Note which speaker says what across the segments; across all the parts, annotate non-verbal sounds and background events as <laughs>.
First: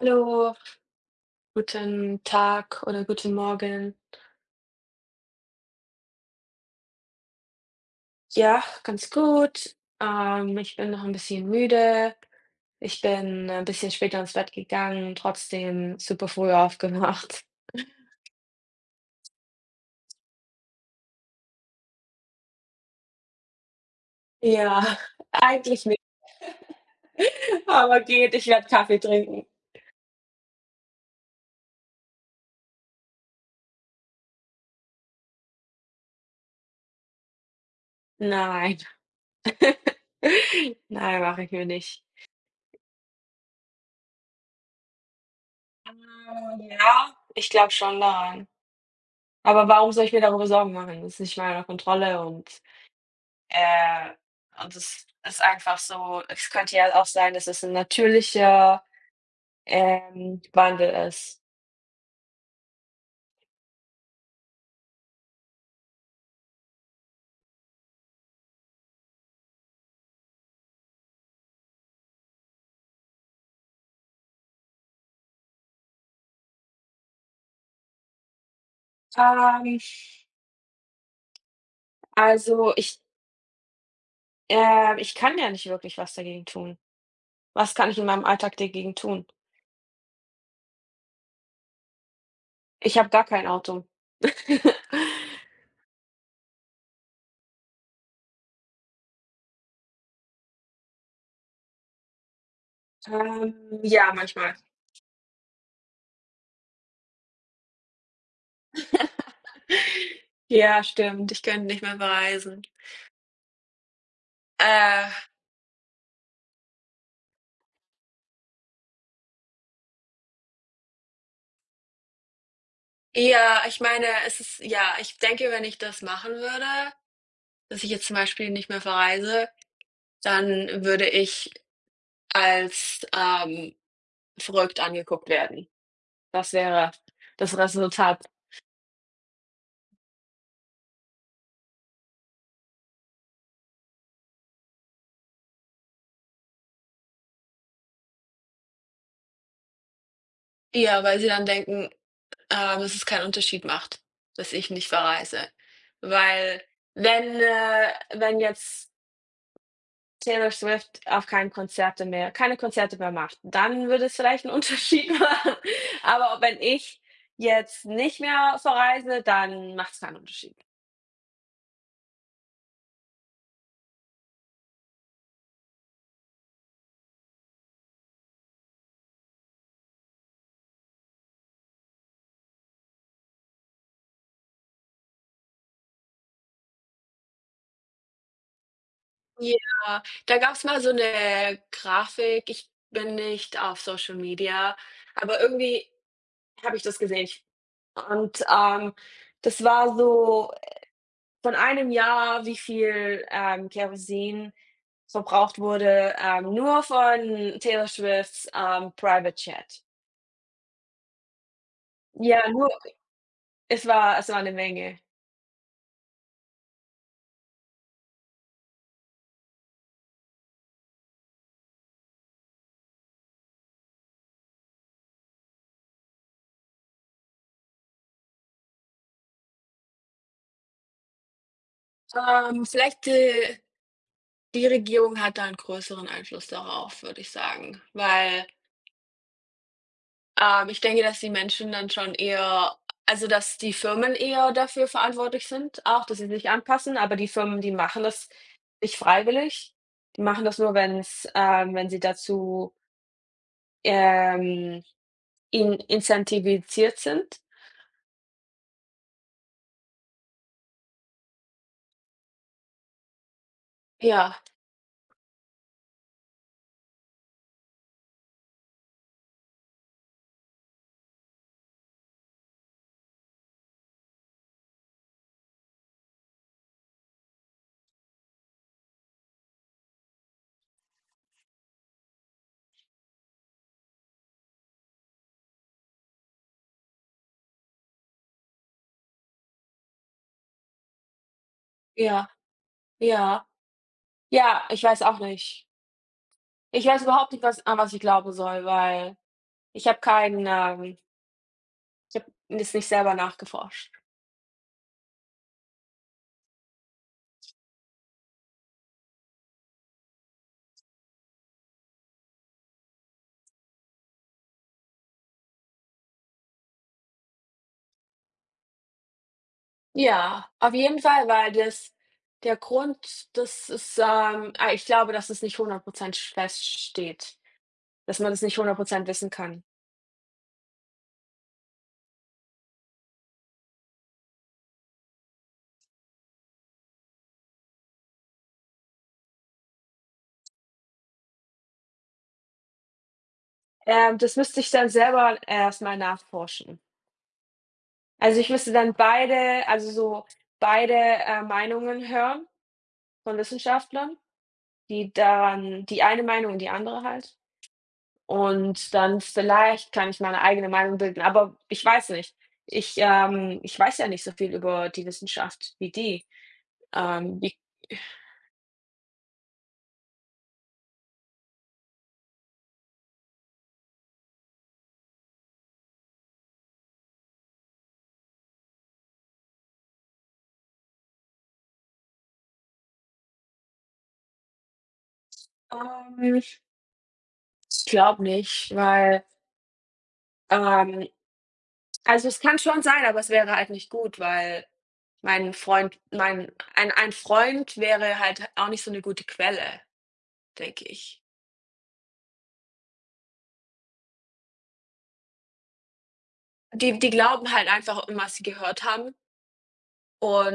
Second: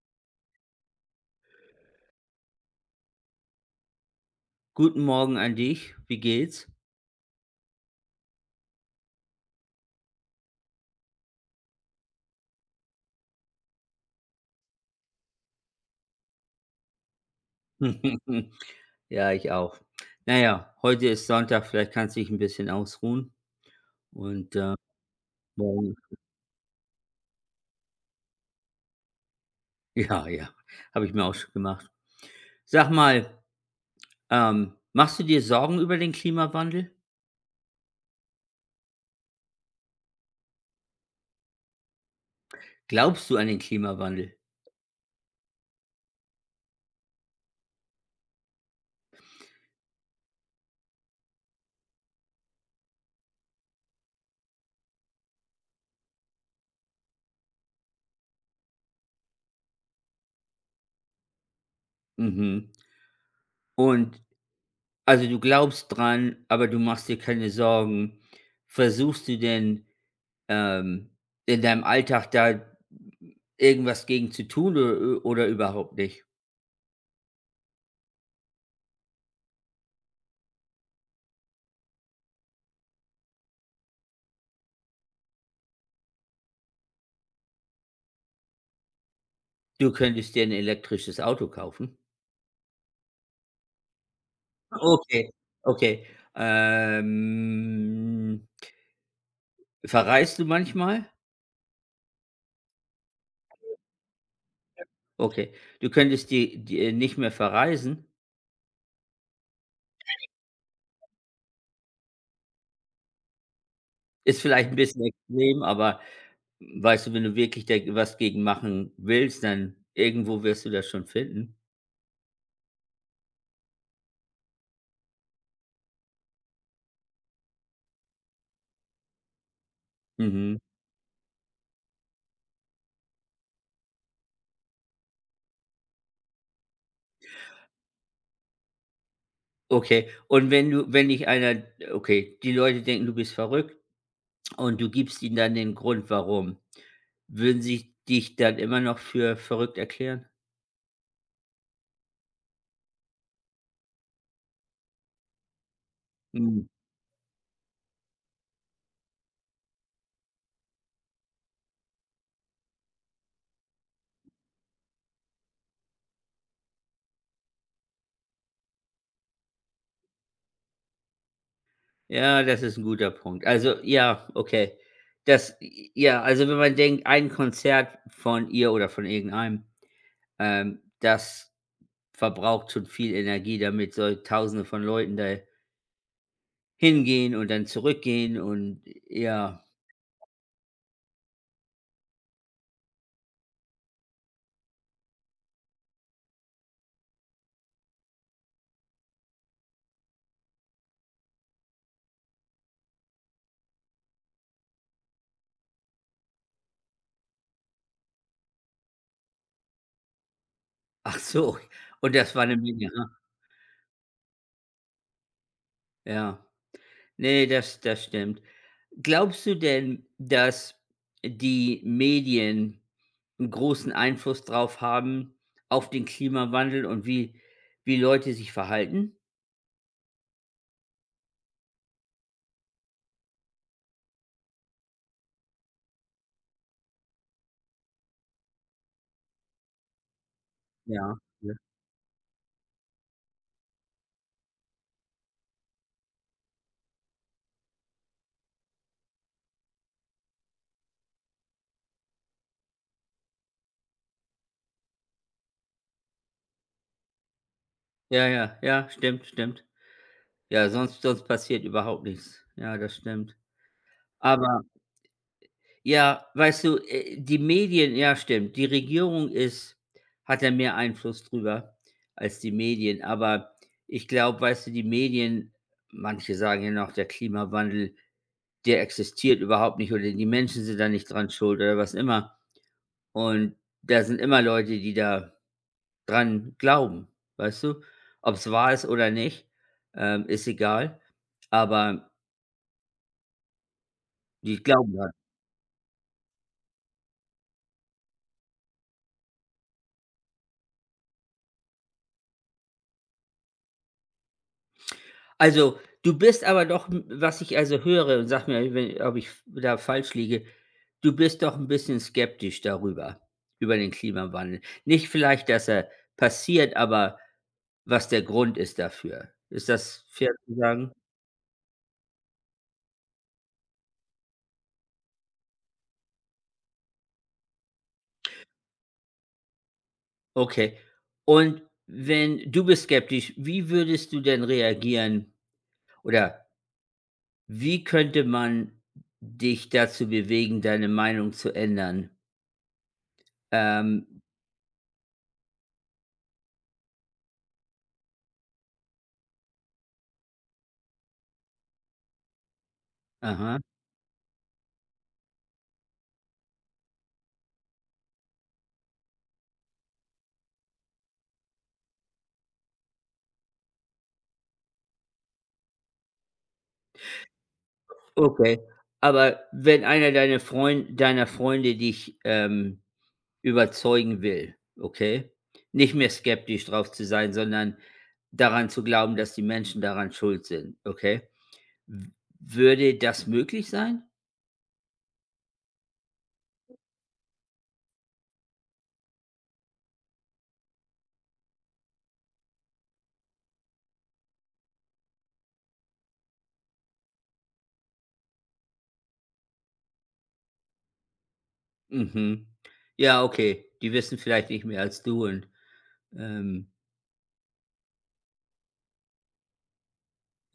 Speaker 1: Hallo, guten Tag oder guten Morgen.
Speaker 2: Guten Morgen an dich. Wie geht's?
Speaker 1: Ja, ganz gut. Ich bin noch ein bisschen müde. Ich bin ein bisschen später ins Bett gegangen, trotzdem super früh aufgewacht.
Speaker 2: <laughs> Ja, ich auch. Naja, heute ist Sonntag, vielleicht kannst du dich 'n bisschen ausruhen und,
Speaker 1: Ja, <laughs> eigentlich
Speaker 2: morgen.
Speaker 1: nicht, <laughs> aber geht, ich werde Kaffee trinken.
Speaker 2: <laughs> Ja, ja, habe ich mir auch schon gemacht. Sag mal, machst du dir Sorgen über den Klimawandel?
Speaker 1: Nein. <laughs> Nein, mache ich mir nicht.
Speaker 2: Glaubst du an den Klimawandel?
Speaker 1: Ja, ich glaube schon daran. Aber warum soll ich mir darüber Sorgen machen? Das ist nicht meine Kontrolle und Äh, und es ist einfach so, es könnte ja auch sein, dass es 'n natürlicher, Wandel ist.
Speaker 2: Mhm. Und also, du glaubst dran, aber du machst dir keine Sorgen. Versuchst du denn, ähm, in deinem Alltag da irgendwas gegen zu tun o oder überhaupt nicht?
Speaker 1: Ähm, also, ich kann ja nicht wirklich was dagegen tun. Was kann ich in meinem Alltag dagegen tun?
Speaker 2: Du könntest dir 'n elektrisches Auto kaufen.
Speaker 1: Ich habe gar kein Auto. <laughs>
Speaker 2: Okay. Okay, ähm, verreist du manchmal?
Speaker 1: Ähm, ja, manchmal.
Speaker 2: Okay, du könntest die die nicht mehr verreisen.
Speaker 1: <laughs> Ja, stimmt, ich könnte nicht mehr verreisen.
Speaker 2: Ist vielleicht 'n bisschen
Speaker 1: Äh,
Speaker 2: extrem, aber weißt du, wenn du wirklich da was gegen machen willst, dann irgendwo wirst du das schon finden.
Speaker 1: ja, ich meine, es ist ja, ich denke, wenn ich das machen würde, dass ich jetzt zum Beispiel nicht mehr verreise,
Speaker 2: Mhm.
Speaker 1: dann würde ich als, verrückt angeguckt werden. Das wäre das Resultat.
Speaker 2: Okay, und wenn du wenn dich einer okay, die Leute denken, du bist verrückt und du gibst ihnen dann den Grund, warum. Würden sie dich dann immer noch für verrückt erklären?
Speaker 1: Ja, weil sie dann denken, dass es keinen Unterschied macht, dass ich nicht verreise. Weil
Speaker 2: Mhm.
Speaker 1: wenn jetzt Taylor Swift auf kein Konzerte mehr keine Konzerte mehr macht, dann würde es vielleicht einen Unterschied <laughs> machen. Aber wenn ich jetzt nicht mehr verreise, dann macht es keinen Unterschied.
Speaker 2: Ja, das ist ein guter Punkt. Also, ja, okay. Das ja, also, wenn man denkt, ein Konzert von ihr oder von irgendeinem, das verbraucht schon viel Energie, damit so Tausende von Leuten da hingehen und dann zurückgehen und ja.
Speaker 1: Ja, da gab's mal so 'ne Grafik. Ich bin nicht auf Social Media, aber irgendwie habe ich das gesehen. Ich Und, das war so von einem Jahr, wie viel, Kerosin verbraucht wurde, nur von Taylor Swift's, Private Chat.
Speaker 2: <laughs> Ach so, und das war
Speaker 1: Ja,
Speaker 2: eine
Speaker 1: nur
Speaker 2: Menge, ne?
Speaker 1: es war eine Menge.
Speaker 2: Ja. Nee, das stimmt. Glaubst du denn, dass die Medien einen großen Einfluss drauf haben auf den Klimawandel und wie Leute sich verhalten?
Speaker 1: Vielleicht, die Regierung hat da 'n größeren Einfluss darauf, würde ich sagen, weil ich denke,
Speaker 2: Ja,
Speaker 1: dass die
Speaker 2: ja.
Speaker 1: Menschen dann schon eher, also, dass die Firmen eher dafür verantwortlich sind auch, dass sie sich anpassen, aber die Firmen, die machen das nicht freiwillig. Die machen das nur, wenn sie dazu, ähm, in incentivisiert sind.
Speaker 2: Ja, ja, ja, stimmt, stimmt. Ja, sonst passiert überhaupt nichts. Ja, das stimmt.
Speaker 1: Ja,
Speaker 2: Aber ja, weißt du, die Medien, ja, stimmt. Die Regierung ist hat da mehr Einfluss drüber als die Medien. Aber ich glaube, weißt du, die Medien, manche sagen ja noch, der Klimawandel, der existiert überhaupt nicht oder die Menschen sind da nicht dran schuld oder was immer. Und da sind immer Leute, die da dran glauben, weißt du? Ob es wahr ist oder nicht, ist egal, aber
Speaker 1: ja, ja.
Speaker 2: die
Speaker 1: Ja, ich
Speaker 2: glauben
Speaker 1: weiß
Speaker 2: dran.
Speaker 1: auch nicht. Ich weiß überhaupt nicht, was ich glauben soll, weil ich habe keinen, ähm ich habe das nicht selber nachgeforscht.
Speaker 2: Also, du bist aber doch, m was ich also höre, und sag mir, we ob ich f da falsch liege, du bist doch ein bisschen skeptisch darüber, über den Klimawandel. Nicht vielleicht, dass er passiert, aber was der Grund ist dafür. Ist das fair
Speaker 1: Ja,
Speaker 2: zu
Speaker 1: auf
Speaker 2: sagen?
Speaker 1: jeden Fall, weil das der Grund, das ist, ich glaube, dass es nicht 100 feststeht, dass man das nicht hundert Prozent wissen kann.
Speaker 2: Okay. Und wenn du bist skeptisch, wie würdest du denn reagieren oder wie könnte man dich dazu bewegen, deine Meinung zu ändern? Ähm,
Speaker 1: Das müsste ich dann selber erst mal nachforschen. Also, ich müsste dann beide also, so beide, Meinungen hören von
Speaker 2: aha,
Speaker 1: Wissenschaftlern, die dann die eine Meinung und die andere halt. Und dann vielleicht kann ich meine eigene Meinung bilden, aber ich weiß nicht. Ich weiß ja nicht so viel über die Wissenschaft wie die. Wie
Speaker 2: okay. Aber wenn einer deiner Freunde dich, überzeugen will, okay? Nicht mehr skeptisch drauf zu sein, sondern daran zu glauben, dass die Menschen daran schuld sind, okay? W würde das möglich sein?
Speaker 1: Ich glaube nicht, weil, ähm also, es kann schon sein, aber es wäre halt nicht gut, weil mein Freund mein ein Freund wäre halt auch nicht so 'ne gute Quelle, denke ich.
Speaker 2: Mhm. Ja, okay. Die wissen vielleicht nicht mehr als du und, ähm,
Speaker 1: Die glauben halt einfach immer, was sie gehört haben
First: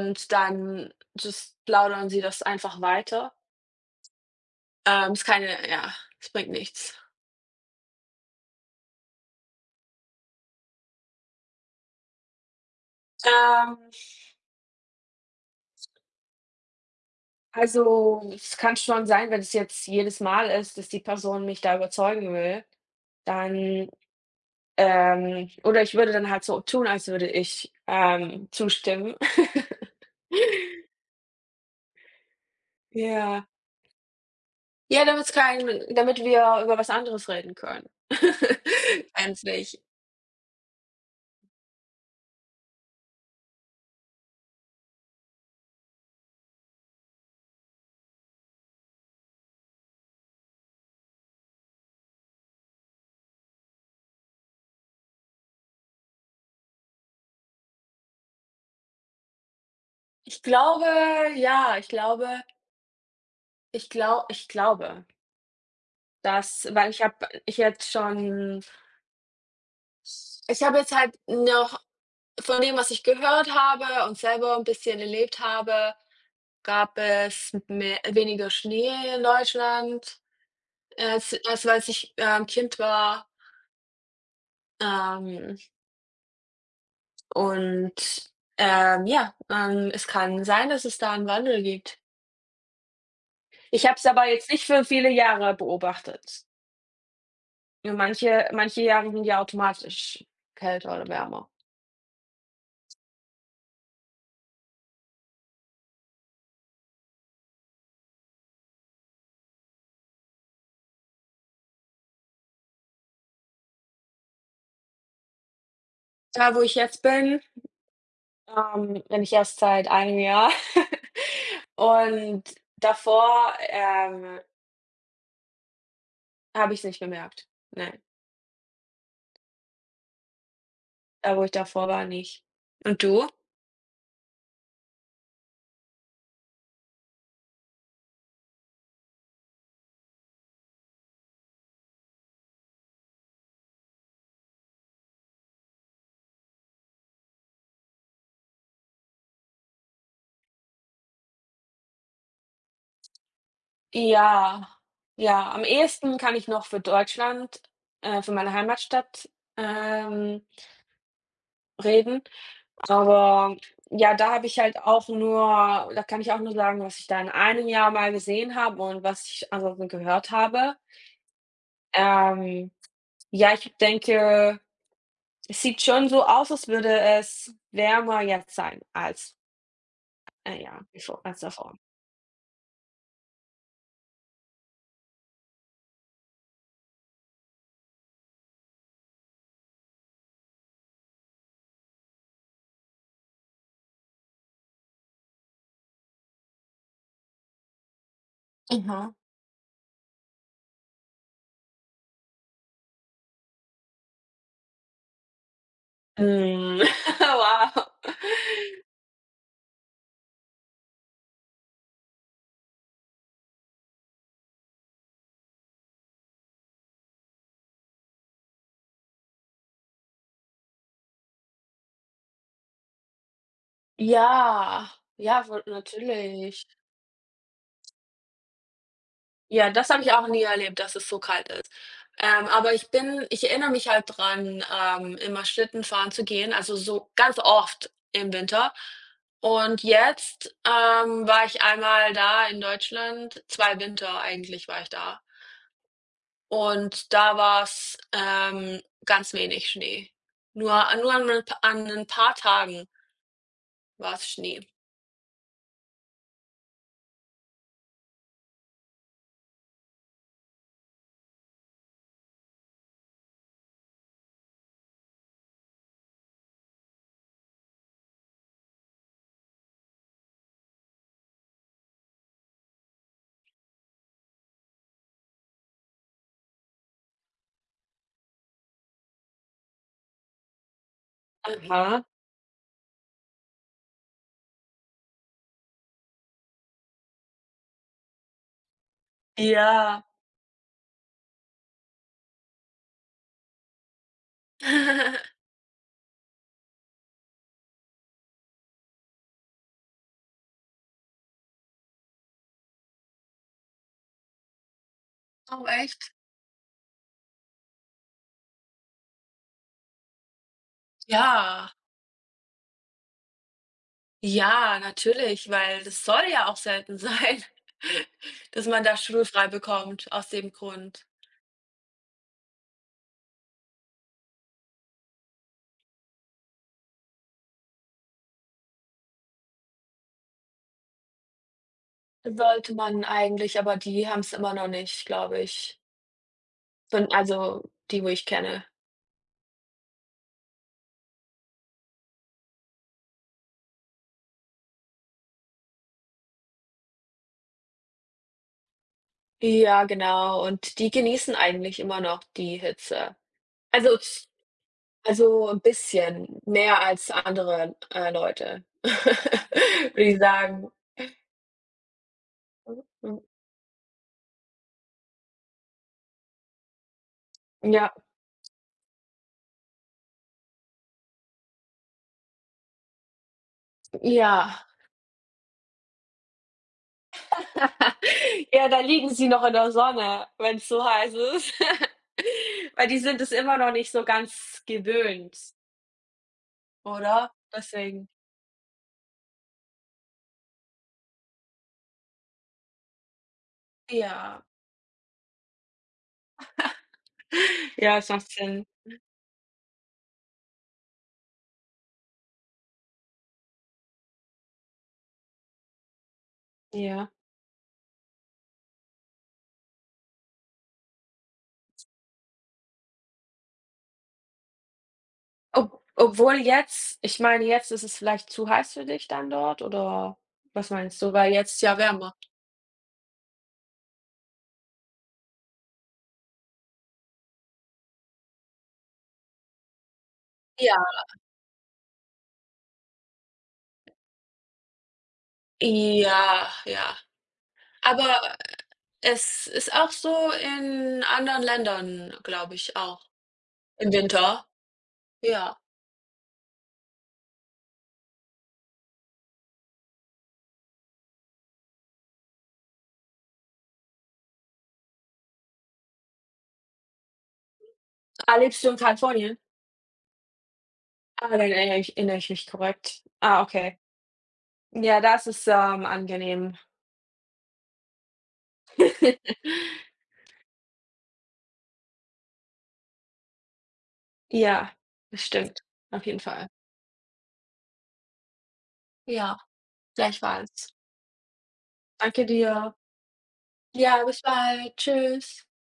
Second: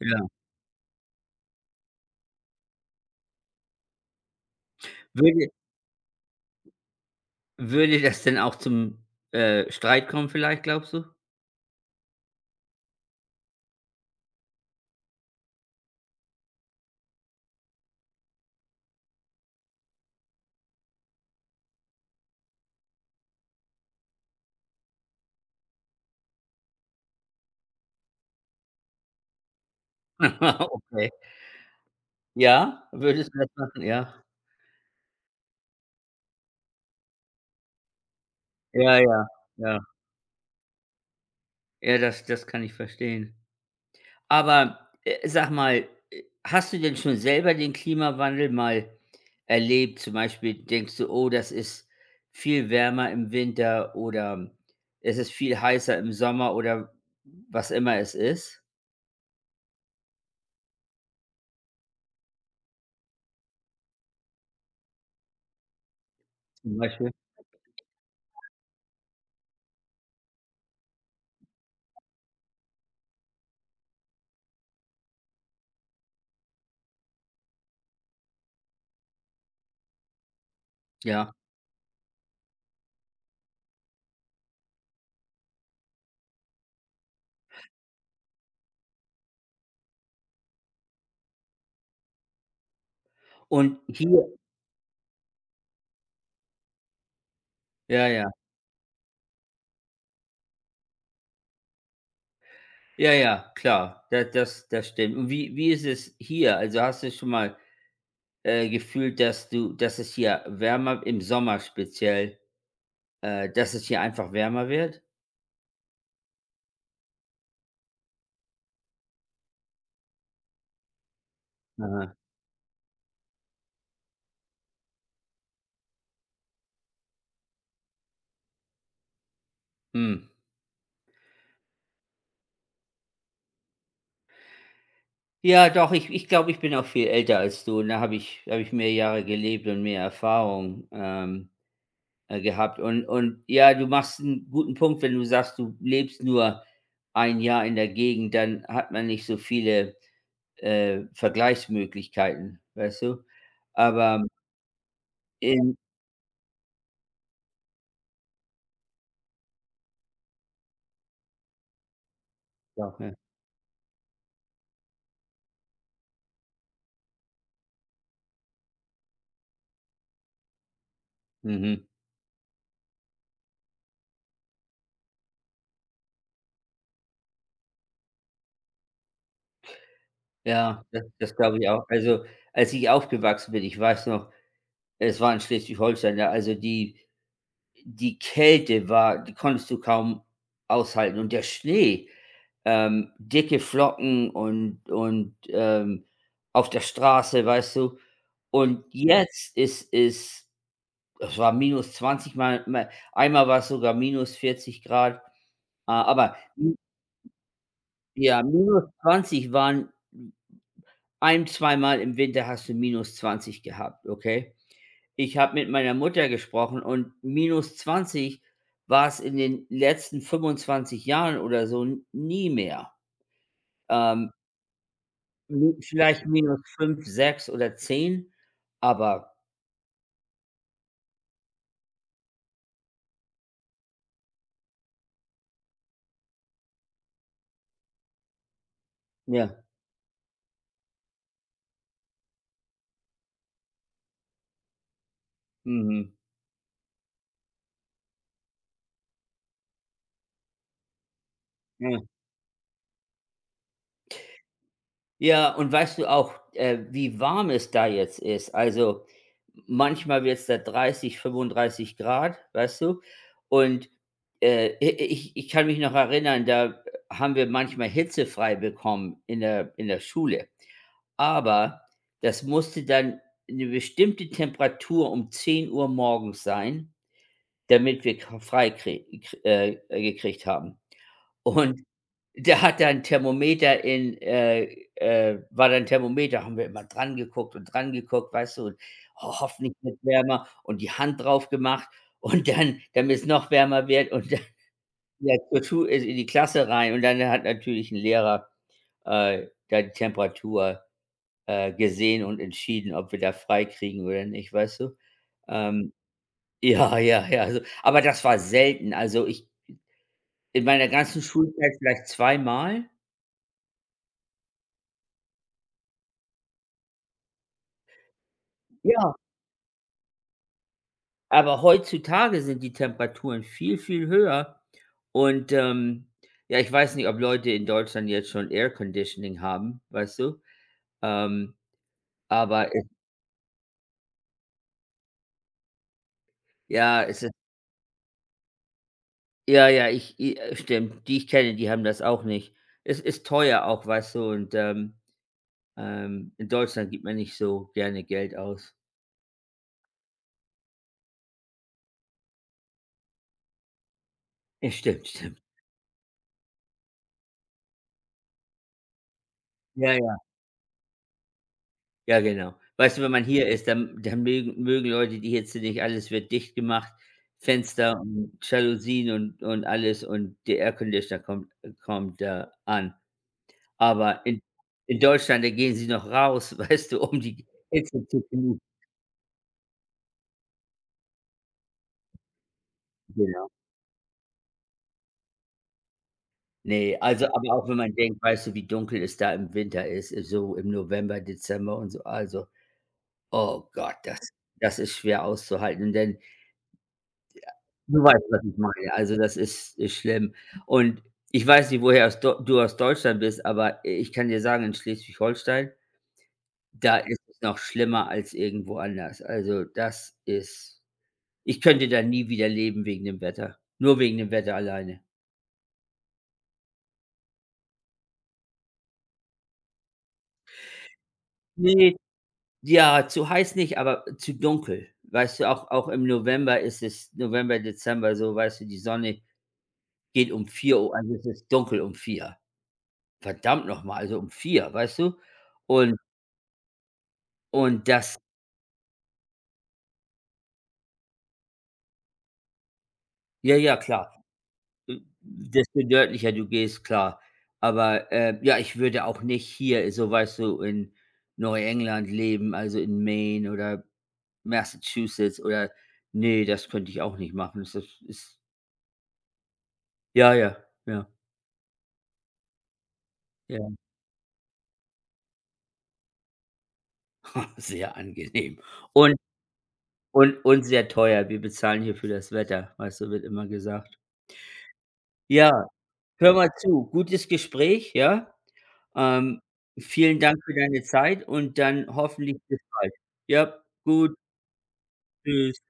Speaker 2: ja.
Speaker 1: dann just plaudern sie das einfach weiter. Ist
Speaker 2: Würde
Speaker 1: keine ja, Es bringt nichts.
Speaker 2: würde das denn auch zum, Streit kommen vielleicht, glaubst du?
Speaker 1: Ähm, also, es kann schon sein, wenn es jetzt jedes Mal ist, dass die Person mich da überzeugen will, dann oder ich würde dann halt so tun, als würde ich, zustimmen. <laughs>
Speaker 2: <laughs> Okay. Ja? Würdest du
Speaker 1: Ja.
Speaker 2: das machen? Ja.
Speaker 1: Ja, damit's kein damit wir über was anderes reden können. <laughs>
Speaker 2: Ja, ja, ja.
Speaker 1: Endlich.
Speaker 2: Ja, das kann ich verstehen. Aber, sag mal, hast du denn schon selber den Klimawandel mal erlebt? Zum Beispiel denkst du: „Oh, das ist viel wärmer im Winter" oder „es ist viel heißer im Sommer" oder was immer es ist,
Speaker 1: Ich glaube ja, ich glaube ich glau ich glaube, dass,
Speaker 2: zum
Speaker 1: weil ich
Speaker 2: Beispiel?
Speaker 1: habe ich jetzt schon ich habe jetzt halt noch von dem, was ich gehört habe und selber ein bisschen erlebt habe, gab es mehr weniger Schnee in Deutschland,
Speaker 2: Ja.
Speaker 1: als ich, Kind war. Ähm, und, ja, es kann sein, dass es da einen Wandel gibt.
Speaker 2: Und
Speaker 1: Ich habe es aber
Speaker 2: hier.
Speaker 1: jetzt nicht für viele Jahre beobachtet. Nur
Speaker 2: Ja, ja.
Speaker 1: manche Jahre sind ja automatisch kälter oder wärmer.
Speaker 2: Ja, ja, klar, das stimmt. Und wie ist es hier? Also, hast du schon mal, gefühlt, dass es hier wärmer im Sommer speziell, dass es hier einfach wärmer wird?
Speaker 1: Da, wo ich jetzt bin, bin ich erst seit einem Jahr <laughs>
Speaker 2: Aha.
Speaker 1: und davor, habe ich es nicht bemerkt. Nein,
Speaker 2: Mhm.
Speaker 1: da, wo ich davor war, nicht. Und du?
Speaker 2: Ja, doch, ich glaube, ich bin auch viel älter als du und da habe ich mehr Jahre gelebt und mehr Erfahrung, gehabt. Und ja, du machst einen guten Punkt, wenn du sagst, du lebst nur ein Jahr in der Gegend, dann hat man nicht so viele, Vergleichsmöglichkeiten, weißt du? Aber
Speaker 1: Ja, ja, am
Speaker 2: in
Speaker 1: ehesten kann ich noch für Deutschland, für meine Heimatstadt, ähm, reden.
Speaker 2: Ja, ja.
Speaker 1: Aber ja, da kann ich auch nur sagen, was ich da in einem Jahr mal gesehen habe und was ich ansonsten gehört habe.
Speaker 2: Mhm.
Speaker 1: Ähm, ja, ich denke, es sieht schon so aus, als würde es wärmer jetzt sein als, ja,
Speaker 2: Ja, das
Speaker 1: bevor,
Speaker 2: das
Speaker 1: als
Speaker 2: glaube ich
Speaker 1: davor.
Speaker 2: auch. Also, als ich aufgewachsen bin, ich weiß noch, es war in Schleswig-Holstein, da, also, die Kälte war, die konntest du kaum aushalten und der Schnee, dicke Flocken und auf der Straße, weißt du? Und
Speaker 1: Mhm.
Speaker 2: jetzt ist es es war -20 mal, einmal war's sogar -40 C. A Aber
Speaker 1: Hm, <laughs> wow.
Speaker 2: ja, minus zwanzig, waren ein zweimal im Winter hast du minus zwanzig gehabt, okay? Ich habe mit meiner Mutter gesprochen und -20 war es in den letzten 25 Jahren oder so n nie mehr. Ähm,
Speaker 1: Ja, ja, wohl
Speaker 2: m vielleicht
Speaker 1: natürlich.
Speaker 2: -5, 6 oder 10. Aber
Speaker 1: Ja, das habe ich auch nie erlebt, dass es so kalt ist. Aber ich erinnere mich halt dran, immer Schlitten fahren zu gehen, also so ganz oft im Winter.
Speaker 2: ja,
Speaker 1: Und jetzt, war ich einmal da in Deutschland. 2 Winter eigentlich war ich da.
Speaker 2: mhm,
Speaker 1: Und da war's, ganz wenig Schnee. Nur nur an ein pa an 'nen
Speaker 2: ja.
Speaker 1: paar Tagen war's Schnee.
Speaker 2: Ja, und weißt du auch, wie warm es da jetzt ist? Also, manchmal wird es da 30, 35 Grad, weißt du? Und, i ich ich kann mich noch erinnern, da haben wir manchmal hitzefrei bekommen in der Schule. Aber das musste dann eine bestimmte Temperatur um 10 Uhr morgens sein, damit wir k frei krä kr gekriegt haben. Und
Speaker 1: Aha.
Speaker 2: da hat dann Thermometer in, war dann Thermometer, haben wir immer dran geguckt und dran geguckt, weißt du, und ho hoffentlich wird
Speaker 1: Ja.
Speaker 2: wärmer und die Hand drauf gemacht und dann, damit es noch wärmer wird und dann ja,
Speaker 1: <laughs>
Speaker 2: zur Schu in die Klasse rein und dann hat natürlich ein Lehrer, da die Temperatur gesehen und entschieden, ob wir da freikriegen oder nicht, weißt du?
Speaker 1: Aber
Speaker 2: Ähm,
Speaker 1: echt.
Speaker 2: <laughs> ja, ja, ja, also, aber das war selten. Also, ich in meiner ganzen
Speaker 1: Ja,
Speaker 2: Schulzeit vielleicht zweimal.
Speaker 1: ja, natürlich, weil das soll ja auch selten sein, <laughs> dass man da
Speaker 2: Ja,
Speaker 1: schulfrei bekommt aus dem Grund.
Speaker 2: aber heutzutage sind die Temperaturen viel, viel höher und, ja, ich weiß nicht, ob Leute in Deutschland jetzt schon Air Conditioning haben, weißt du? Ähm, aber
Speaker 1: Sollte
Speaker 2: es,
Speaker 1: man eigentlich, aber die haben es immer noch nicht, glaube ich.
Speaker 2: ja,
Speaker 1: Von
Speaker 2: es ist,
Speaker 1: also, die, wo ich kenne.
Speaker 2: ja, ja, ich i stimmt. Die ich kenne, die haben das auch nicht. Es ist teuer auch, weißt du, und, in Deutschland gibt man nicht so gerne Geld aus. <laughs>
Speaker 1: Ja, genau, und die genießen eigentlich immer noch die Hitze. Also z-
Speaker 2: Ja, stimmt, stimmt.
Speaker 1: also ein bisschen mehr als andere, Leute, <laughs>
Speaker 2: Ja,
Speaker 1: würde
Speaker 2: ja.
Speaker 1: ich sagen.
Speaker 2: Ja, genau.
Speaker 1: Mhm,
Speaker 2: Weißt du, wenn
Speaker 1: mhm.
Speaker 2: man hier ist, dann mögen Leute die Hitze nicht, alles wird dicht gemacht,
Speaker 1: Ja,
Speaker 2: Fenster und Jalousien und alles und der Airconditioner kommt da an. Aber in
Speaker 1: ja.
Speaker 2: in Deutschland, da gehen sie noch raus, <laughs> weißt du, um die
Speaker 1: <laughs>
Speaker 2: Hitze zu genießen,
Speaker 1: Ja, da liegen sie noch in der Sonne, wenn es so heiß ist. <laughs> Weil die sind es
Speaker 2: genau.
Speaker 1: immer noch nicht so ganz gewöhnt,
Speaker 2: Ne, also,
Speaker 1: oder?
Speaker 2: aber auch wenn man
Speaker 1: Deswegen
Speaker 2: denkt, weißt du, wie dunkel es da im Winter ist, so im November, Dezember und so, also, Oh Gott, das
Speaker 1: ja.
Speaker 2: das ist schwer auszuhalten, denn
Speaker 1: Ja,
Speaker 2: du
Speaker 1: es
Speaker 2: weißt,
Speaker 1: macht
Speaker 2: was ich
Speaker 1: Sinn.
Speaker 2: meine. Also, das ist schlimm. Und ich weiß nicht, woher aus Deu du aus Deutschland bist, aber ich kann dir sagen, in Schleswig-Holstein, da
Speaker 1: Ja.
Speaker 2: ist es noch schlimmer als irgendwo anders. Also, das ist ich könnte da nie wieder leben wegen dem Wetter. Nur wegen dem Wetter alleine.
Speaker 1: Ob obwohl jetzt, ich meine, jetzt ist es vielleicht zu heiß für dich dann dort oder was meinst du? Weil jetzt ist ja
Speaker 2: Nee,
Speaker 1: wärmer.
Speaker 2: ja, zu heiß nicht, aber zu dunkel. Weißt du, auch im November ist es, November, Dezember so, weißt du, die Sonne geht um vier
Speaker 1: Ja.
Speaker 2: Uhr also, es ist dunkel um vier. Verdammt noch mal, also um vier, weißt du? Und
Speaker 1: Ja, ja.
Speaker 2: das.
Speaker 1: Aber es ist auch so in anderen Ländern, glaube ich auch,
Speaker 2: Ja, ja,
Speaker 1: im
Speaker 2: klar.
Speaker 1: Winter.
Speaker 2: Äh,
Speaker 1: Ja.
Speaker 2: desto nördlicher du gehst, klar. Aber, ja, ich würde auch nicht hier, so weißt du, in Neuengland leben, also in Maine oder Massachusetts oder nee, das könnte ich auch nicht machen. Das ist
Speaker 1: Ah,
Speaker 2: ist
Speaker 1: lebst du in Kalifornien?
Speaker 2: ja, ja, ja,
Speaker 1: Ah, dann erinnere ich mich korrekt. Ah,
Speaker 2: ja.
Speaker 1: okay. Ja, das ist, angenehm.
Speaker 2: <laughs> Sehr angenehm und
Speaker 1: <laughs>
Speaker 2: und sehr teuer. Wir bezahlen hier für das Wetter, weißt du, wird immer gesagt.
Speaker 1: Ja, das
Speaker 2: Ja,
Speaker 1: stimmt. Auf jeden
Speaker 2: hör
Speaker 1: Fall.
Speaker 2: mal zu, gutes Gespräch, ja?
Speaker 1: Ja,
Speaker 2: Ähm, vielen Dank für
Speaker 1: gleichfalls.
Speaker 2: deine Zeit und dann
Speaker 1: Danke
Speaker 2: hoffentlich bis
Speaker 1: dir.
Speaker 2: bald. Ja,
Speaker 1: Ja,
Speaker 2: gut,
Speaker 1: bis bald. Tschüss.
Speaker 2: tschüss.